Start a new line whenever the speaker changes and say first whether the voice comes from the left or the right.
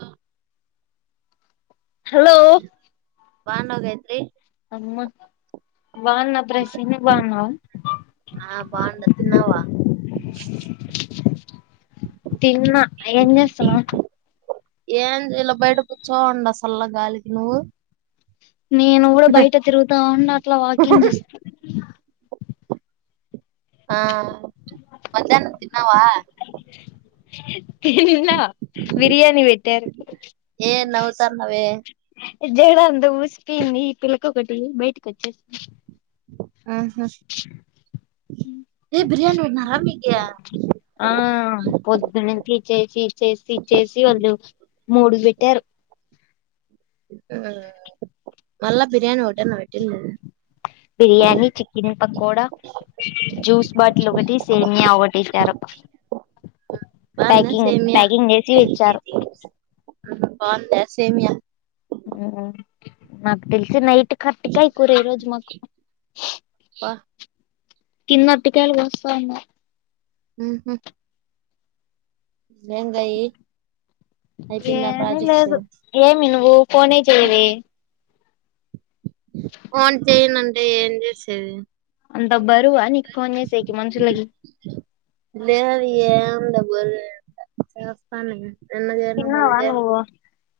right: ఆ
left: హలో
right: బాగున్నావా గాయత్రి
left: అమ్మ బాగున్నా ప్రసీని బాగున్నావ
right: ఆ బాగుండా తిన్నావా
left: తిన్నా ఏం చేస్తున్నావ్
right: ఏం ఇలా బయట కూర్చోండ ఉన్న సల్ల గాలికి నువ్వు
left: నేను కూడా బయట తిరుగుతా ఉన్నా అట్లా వాకింగ్ చేస్తు
right: ఆ మధ్యాహ్నం తిన్నావా
left: తిన్నా బిర్యానీ పెట్టారు
right: ఏ నవ్వుత్తాన్నవే
left: ఇ జెలు అంటూ పుస్ [unintelligible] ఒకటి బయటకి వచ్చేసి
right: ఆహా ఏ బిర్యానీ పెట్టినరా మీకీ ఆ
left: చేచి చేసి చ్చేసి వాళ్ళు మూడుకి వెట్టారు
right: మళ్ళ బిర్యాని ఒకటేనా వెట్టిండేది
left: biryani, chicken pakoda, juice bottle, ఒకటి సేమియా ఒకటిచ్చారు.
right: బాగుందా సేమ్యా
left: చేసి ఇచ్చారు
right: మ్మ్ హ్మ్ బాగుందా సేమ్యా
left: మ్మ్ హ్మ్ నాకు తెలిసి నైట్ కర్టికాయి కూర ఈ రోజు మాకు
right: అబ్బా
left: కిన్న అట్టికాయలు కోస్సావున్నార్
right: మ్ హు బెంగాయి అయిపిందా ప్రాజెక్ట్
left: పోనే చేయవే
right: అవును చేయనంటే ఏం చేసేది
left: అంత బరువా నీకు ఫోన్ చేసేకి మనుషులకి
right: [unintelligible] చేస్తనే
left: తిన్నావా నువ్వు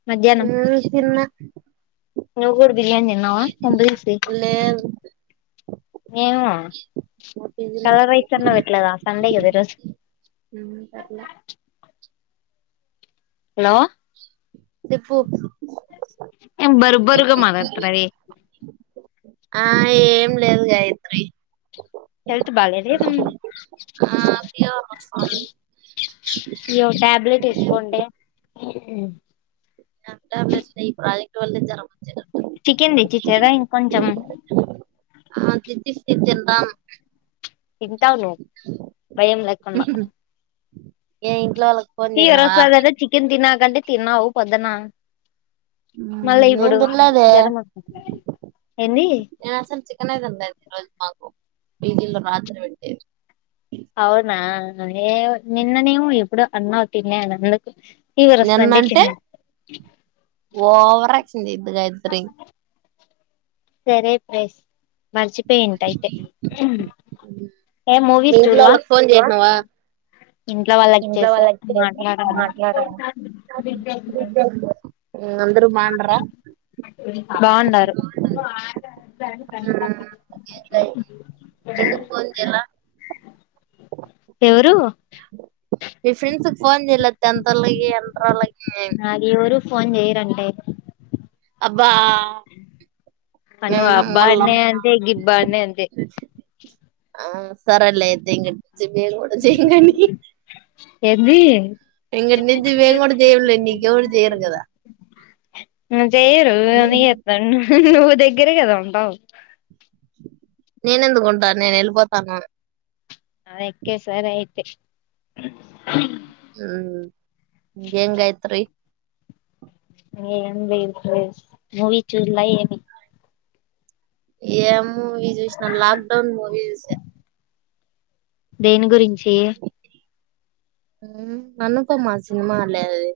left: మధ్యాహ్నం
right: మ్మ్ తిన్న
left: ను కూడా బిర్యానీ తిన్నావా కొంప తీసి,
right: లేదు
left: ఏమో
right: మా పీజీలో
left: కలర్ రైస్ అన్నా పెట్టలేదా సండే కదా ఈ రోజు
right: అట్లా
left: హలో
right: చెప్పు
left: ఏం బర్బరుగా మాట్లాడుతున్నావే
right: ఆ ఏం లేదు గాయత్రి
left: హె త్ బలేదు ఏమ్
right: ఆ ఫీవర్ వస్తుంది
left: ఇ్య టాబ్లెట్ వేసుకోండే
right: [inaudible] [unintelligible] జ్వరం వచ్చింది అంట
left: చికెన్ తెచ్చి ఇచ్చారా ఇంకొంచెం
right: ఆ తెచ్చిస్తే తింటాం
left: తింటావు నువ్వు భయం లేకుండా
right: ఏ ఇంట్లో వాళ్ళకి ఫోన్
left: ఫీవర్
right: చేసినావా
left: వసద చికెన్ తినకంటే తినవ్ పోదానా
right: నేను దుర్లేదే
left: జ్వరం వస్తుంది ఏంది
right: నేను అసలు చికెన్ తిన్నాది ఈ రోజు మాకు వీధీలో రాత్రలు పెడితే
left: అవునా నిన్న నవు ఇప్పుడు అన్నవ తన్నే నందుకు
right: నిన్నంటే ఓవర యెద్దు గాయత్రి
left: సరే ప్రెస్ మర్చిపోయింట అయితే ఏ
right: మీ
left: మూవీస్
right: ఇంట్లో
left: చూడలా
right: వాళ్ళకి ఫోన్ చేసినావా
left: ఇంట్లో వాళ్ళకి
right: ఇంట్లో
left: చేసే
right: వాళ్ళకి చేసా
left: మాట్లాడాలి
right: మాట్లాడాను అందరూ బాగుండరా
left: బాగుండారు
right: ఫ్రెండ్ ఫోన్ చేయలా
left: ఎవరు
right: మీ ఫ్రెండ్స్ కి ఫోన్ చెయలా టెంన్తోల్కి ఇంట్రోల్కి
left: నాగుయెవరు ఫోన్ చెయరంటే
right: అబ్బా మేం
left: నువ్వు అబ్బా
right: నమ్మల
left: అన్నే అంతే గిబ్బా అన్నే అంతే
right: సరేలే అయితే ఇ మేం కూడా చెయమ్గాని
left: ఏంది
right: ఇంకట్నుంచి మేము కూడా చెయ్యంలే నీకు ఎవరు చెయ్యరు కదా
left: హ్మ్ చెయరు నే ఎత్తన్ నువ్వు దగ్గరే కదా ఉంటావ్
right: నేనెందుకు ఉంటను నేను వెళ్ళిపోతాను
left: ఆ అక్కే సరే అయితే
right: హ్మ్ ఇంకేం గాయత్రి
left: ఏం లేదు ప్రెస్ మూవీ చూడలా ఏమి
right: ఏం మూవీ చూసినాం లాక్డౌన్ మూవీ చూసా
left: దేని గురించి
right: అనుపమ సినిమా లే అది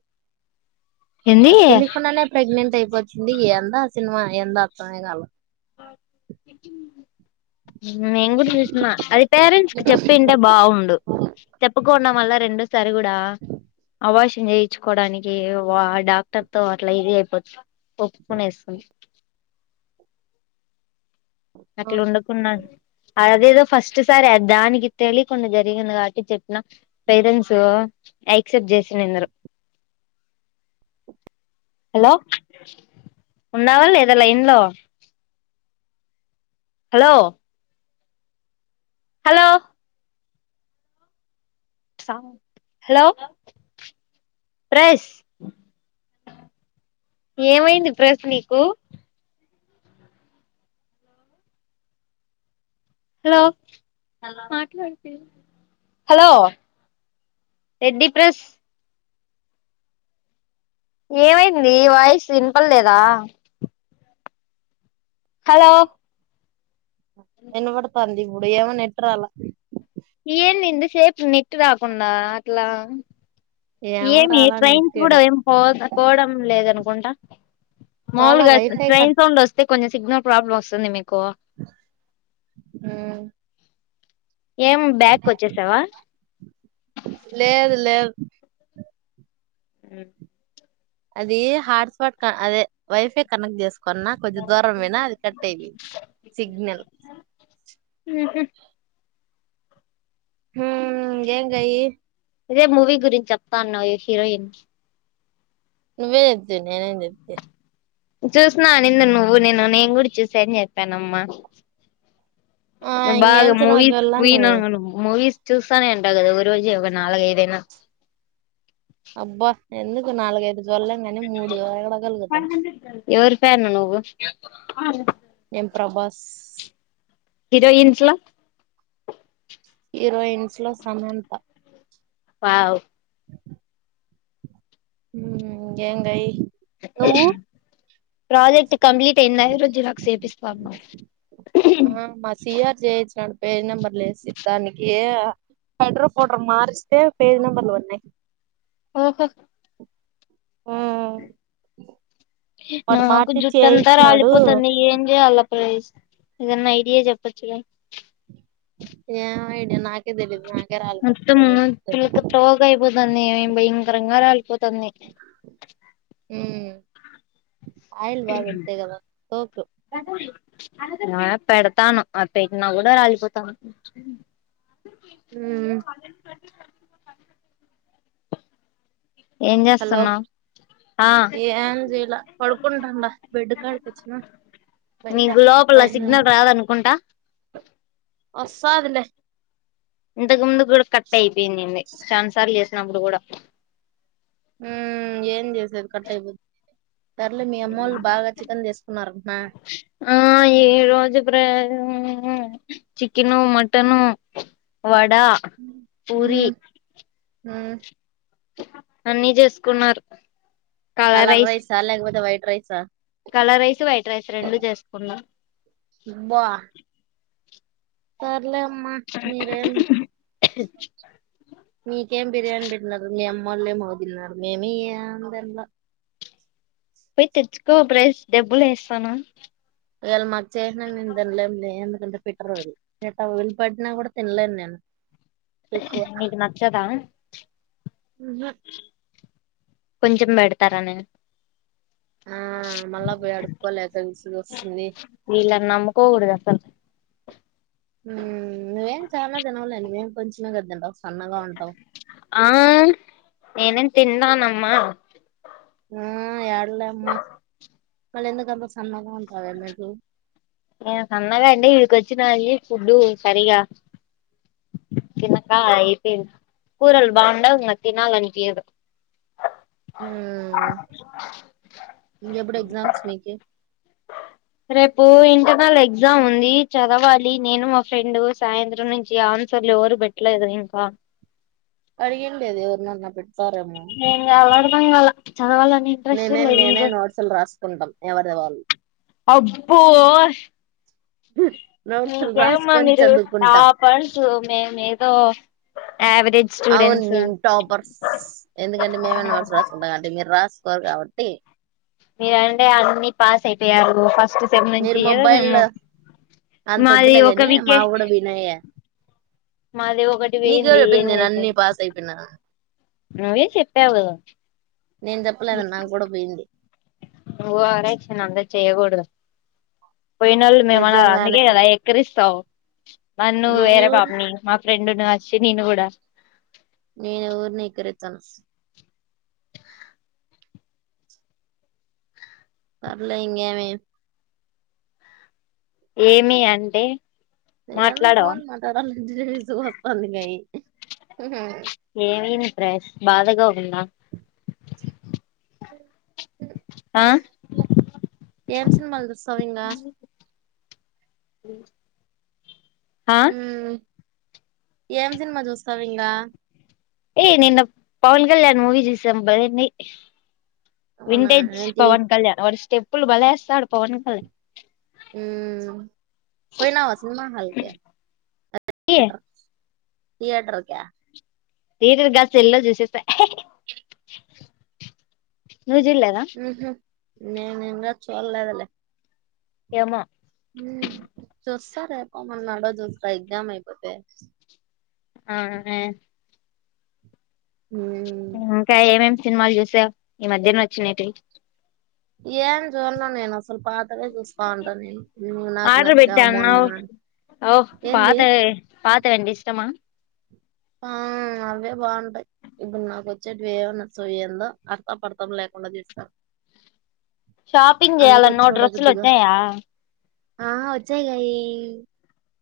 left: ఏంది
right: అది తెలియకుండానే ప్రెగ్నెంట్ అయిపోతుంది ఏందో ఆ సినిమా ఎందో అర్థమే కాల
left: ఎ [inaudible] నేను కూడా చూసిన అది పేరెంట్స్ కి చెప్పింటే బాగుండు చెప్పుకుండ మల్ల రెం సరి కూడడా అబాష చేయించుకోవడానికి డాక్టర్ తో అట్లా ఇది అయిపోతుంది ఒప్పుకునేస్తుంది అట్లా ఉండకున్నా అదేదో ఫస్ట్ సారి దానికి తెలియకుండా జరిగింది కాబట్టి చెప్పిన పేరెంట్స్ యాక్సెప్ట్ చేసినందరు హలో ఉండవా లేదా లైన్ లో హలో హలో హలో ప్రెస్ ఏమైంది ప్రెస్ నీకు హలో హలో ఏంది ప్రస్ ఏమైంది వాయిస్ వినపడ్లేదా హలో
right: వినబడుతుంది. ఇప్పుడు ఏమో నెట్ రాలా
left: ఏంటి ఇంత సేపు నెట్ రాకుండా అట్లా
right: ఏమో
left: ఏమి
right: రాలా నెట్
left: ట్రైన్స్
right: ఈడ
left: కూడా ఏమి పో పోవడం లేదనుకుంటా
right: పోలా
left: మాములుగా
right: వైఫై
left: ట్రైన్ సౌండ్ వస్తే కొంచం సిగ్నల్ ప్రాబ్లమ్స్ వస్తుంది మీ
right: హ్మ్
left: ఏం బ్యాగ్ కోచ్చేసావా
right: లేదు లేదు
left: మ్
right: అది హాట్ స్పాట్ అదే వైఫై కనెక్ట్ చేసుకున్న కొంచం దూరం పోయినా అది కట్ అయిపో సిగ్నల్
left: ఉహు
right: హ్మ్ ఏం గయి
left: ఇదే మూవీ గురించి చెప్తా అన్నావ్ హీరోయిన్
right: నువ్వేఒనద్దనవ్ నేనేం చేస్తి
left: చూసిన నిన్న నువ్వు నేను నేను కూడా చూసాని చెప్పానమ్మా
right: ఆ ఇంగేం
left: బాగా
right: సినిమా
left: మూవీస్
right: చూడలా
left: క్వీన్
right: నువ్వు
left: అ మూవీస్ చూస్తానే ఉంటావ్ కదా ఒక రోజు ఒక నాలుగఐదైనా
right: అబ్బా ఎందుకు నాలుగైదు చూడలేం కానీ మూడు చూడ కలుగుతాం
left: [inaudible] నువ్వు
right: ఏం ప్రభాస్
left: హీరోయిన్స్లా
right: హీరోయిన్స్లో సమాంత
left: వావ్
right: హ ఏం గయి
left: ప్రాజెక్ట్ కంప్లీట్ అయింది ఈ రోజు జీరాక్స్ చూపిస్తా అన్నవ్
right: ఆ మా సిఆర్ చేయించినాడు పేజ్ నెంబర్లు వేసి దానికి హడ్ర పడర్ మారిస్తే పేజ్ నెంబర్లు ఉన్నాయి.
left: ఓహో
right: వాడు
left: నాకు
right: మార్చి
left: జుట్ అంతా
right: చేయించినాడు
left: రాలిపోతుంది ఏం చేయాల ప్రైస్ ఏదన్న ఐడియా చెప్పచ్చుగా
right: ఏం ఐడియా నా
left: మొత్తము పిల్క పోగ్ గయిపోతంది. భయం కరంగా రాలిపోతున్నాయ్
right: ఆయిల్ బా పెడతాయి కదా సోపులు
left: అ పెడతను ఆ పెేకి నా కూడా రాలిపోతాను
right: హ
left: ఏం
right: హలో
left: చేస్తున్నావ్ ఆ
right: ఏం చేయలా పడుకుంటడా బెడ్ కాడుకొచ్చిన బయట
left: నీకు
right: ప
left: లోపల సిగ్నల్ రాదనుకుంటా
right: వస్తాదులే
left: ఇంతకు ముందు కూడా కట్ అయిపోయిందిండి ఆన్సర్లు చేసినప్పుడు కూడా
right: హ ఏన్ దస కట్ అయిపోతుంది తర్లే మీ అమ్మళ్ళు బాగా చికెన్ చేసుకున్నారుమా
left: ఆ ఈ రోజు చికెను మటను వడ పూరీ
right: హ్మ్
left: అన్నీ చేసుకున్నారు.
right: కలర్ రైస్ చాలే ఆపోతే వైట్ రైస్ హా
left: కలర్ రైస్ వైట్ రైస్ రెండు చేసుకున్నా.
right: కోర్ వద్లేమ్న మీరేం మీకేం బిర్యానీ పెట్టిన్నారు మీ అమ్మోల్ ఎమ్మో తిన్నారు మేమి ఏం దీన్ల
left: పోయ్ తెచ్చుకో ప్రైస్ డబ్బులు వేస్తాను.
right: ఎల్ మట్ చేసిన మేం తిన్లేం లే ఎంద్క్ దాంట్లో పెట్రోల్ రేప్ పగ్గుల్ పట్టిన కూడా తిన్లేే నేన్
left: మీకు నచ్చదా
right: హు హ్మ్
left: కొంచెం పెడతారా నేను
right: ఆ మళ్ళా బోయ్ అడుకోలేక్ [unintelligible] వస్తుంది
left: కోకూడదు అసల్
right: మ్మ్ నువ్వేం చాలా తినవ్లే నువ్వేం కొంచెమే కాద తింటావ్స్ సన్నగా ఉంటావ్
left: నేనెన్ తిన్నానమ్మా
right: హు యాడలే అమ్మా కళ్ళు ఎందుకుంత సన్నగ్
left: ప్చ్ ఏం సన్నగాండి ఇవి కోచ్ చినాయి ఫుడ్ సరిగా తినకా అయితేం కూరలు బాగుండవ్ నాకు తినాలి అనిపియదు.
right: ఉమ్ ఇంకెప్పుడు ఎగ్జామ్స్ మీకి
left: రేపు ఇంతక్ మాళ్ళ ఎగ్జామ్ ఉంది. చదవాలి నేను మా ఫ్రెండ్ సాయంత్రం నుంచి ఆన్సర్లు ఎవరు పెట్టలేదు ఇంకా
right: అడిగండడి అదే ఒరణన్న పె
left: నేన్ గ బంగాల
right: నేనేను నేనేను డ్సలు రాసుకుంటాం ఎవరిది వాళ్ళు
left: అబ్బోస్
right: బ నోట్స్లు రాసుకొని
left: మీరు
right: చదువుకుంటాం
left: టాపర్స్ మేమేదో యావరేజ్
right: అవును
left: స్టూడెంట్స్
right: మే టాపర్స్ ఎందుకంటే మేమే నోట్స్ రాసుకుంటాంంటే మీరు రాసు ఫర్ కాబట్టి
left: మీరంటే అన్ని పాస్ అయిపోయారు ఫస్ట్ సెమ్ నుంచి
right: మీరు
left: ఏదో
right: మొబైల్
left: మేము
right: అంత
left: మాది
right: వద్లే
left: ఒక
right: కాని మా
left: వికే
right: కూడా వినయ
left: మాది ఒకటి పోయింది
right: నకవరు ఎ
left: ఏం
right: పెంది అన్నీ
left: చేసేది
right: పాస్ అయిపోయిన
left: నువ్వే చెప్పావు
right: నేను చెప్పలేద నాకు కూడా పోయింది
left: నువ్ అర ఇక్ష నంతా చేయ్యకూడదు పోయినోళ్ళు మేమ
right: నిజంగానే
left: అందుకే కదా ఎక్కరిస్తావు నన్ను
right: నేను
left: వేరే
right: ఎవరు
left: పాపని మా ఫ్రెండుని చి నెను కూడా
right: నేనువరిని ఎక్కిరించను పర్లే ఇంగమే
left: ఏమి అంటే
right: ఎందు
left: మాట్లాడవా
right: పోన్ మాటాడాలి ర సహస్ పంద గయి
left: ఏవి ఫ్రెష్ బాధకవుంద
right: అ ఏం సినిమాలు జూసవింగ
left: ఉ
right: ఊ ఏం సినిమా చూస్తావ ఇంగా
left: ఏయ నిన్న పవన్ కళ్యాణ్ మూవి జూసం బావుంది
right: అవునా
left: వింటేజ్
right: ఏంటి
left: పవన్ కళ్యాణ్ వర స్టేప్ పప్పులు బలేస్తాడు పవన్ కాల
right: ఉమ్ పోయినావ సినిమా హల్క
left: ఏ
right: థియేటర్ క
left: తీర గాస్ ఎల్లో చూసేస
right: మ్మ్ హ్ [unintelligible] చోడ్లేదలే
left: ఏమ్మె
right: మ్మ్ చూస్స్తారేప్పన్ మన్నాడో జూస్తాయ్ ఎగ్జామ్ అయిపోతే
left: అవునే ప్చ్
right: మ్మ్
left: ఇంకా ఏమేమి సినిమాలు జాసావ్ ఈ మధ్యన వచ్చినేటివి
right: ఏం జుర్నన్ నేను అస్ అసలు పాతవే చూస్తా ఉంటాను. నేను నువ్వు నాకు
left: ఆర్డర్ పెట్టా
right: నచ్చావ్
left: అన్నావ్
right: మోన్నా
left: ఓ
right: ఏంది.
left: పాతవి పాతవంటే ఇష్టమా
right: ఆ మ్ అవే బాగుంటాయ్, ఇప్పుడు నాకు వచ్చేటివి ఏం నచ్చవ్ ఏందో అర్థపర్తం లేకుండా దీస్తారు.
left: షాపింగ్ చేయాలన్నో డ్రెస్లు వచ్చాయా
right: ఆ వచ్చాయి గాయి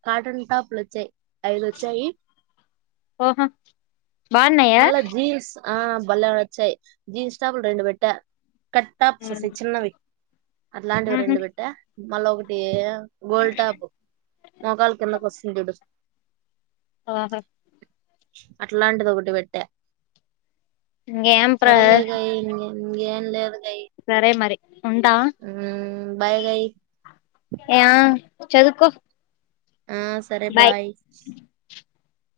right: కాటన్ టాప్లు వచ్చాయి ఐదు వచ్చాయి
left: ఓహో బాగున్నాయా
right: మళ్ళా జీన్స్ ఆమ్ బల్లే వచ్చయ్ జీన్స్ టాపుల్ రెండు వెట్ట కట్ట్ టాప్స్ సి చిన్నవి అట్లాంటివి
left: ఉహు
right: రెండు పెట్టా మళ్ళా ఒకటి గొల్డ్ టాప్ మోకాల కిందకి వస్తుంది చూడు
left: ఓహో
right: అట్లాంటిదొకటి పెట్టా
left: ఇంకేం ప్ర
right: సరలే ఇక ఎ ఎం లేవలై
left: సరే మరి ఉంటా
right: మ్ బాయ్ గాయ్
left: యా చదుకో
right: ఆ సరే బాయ్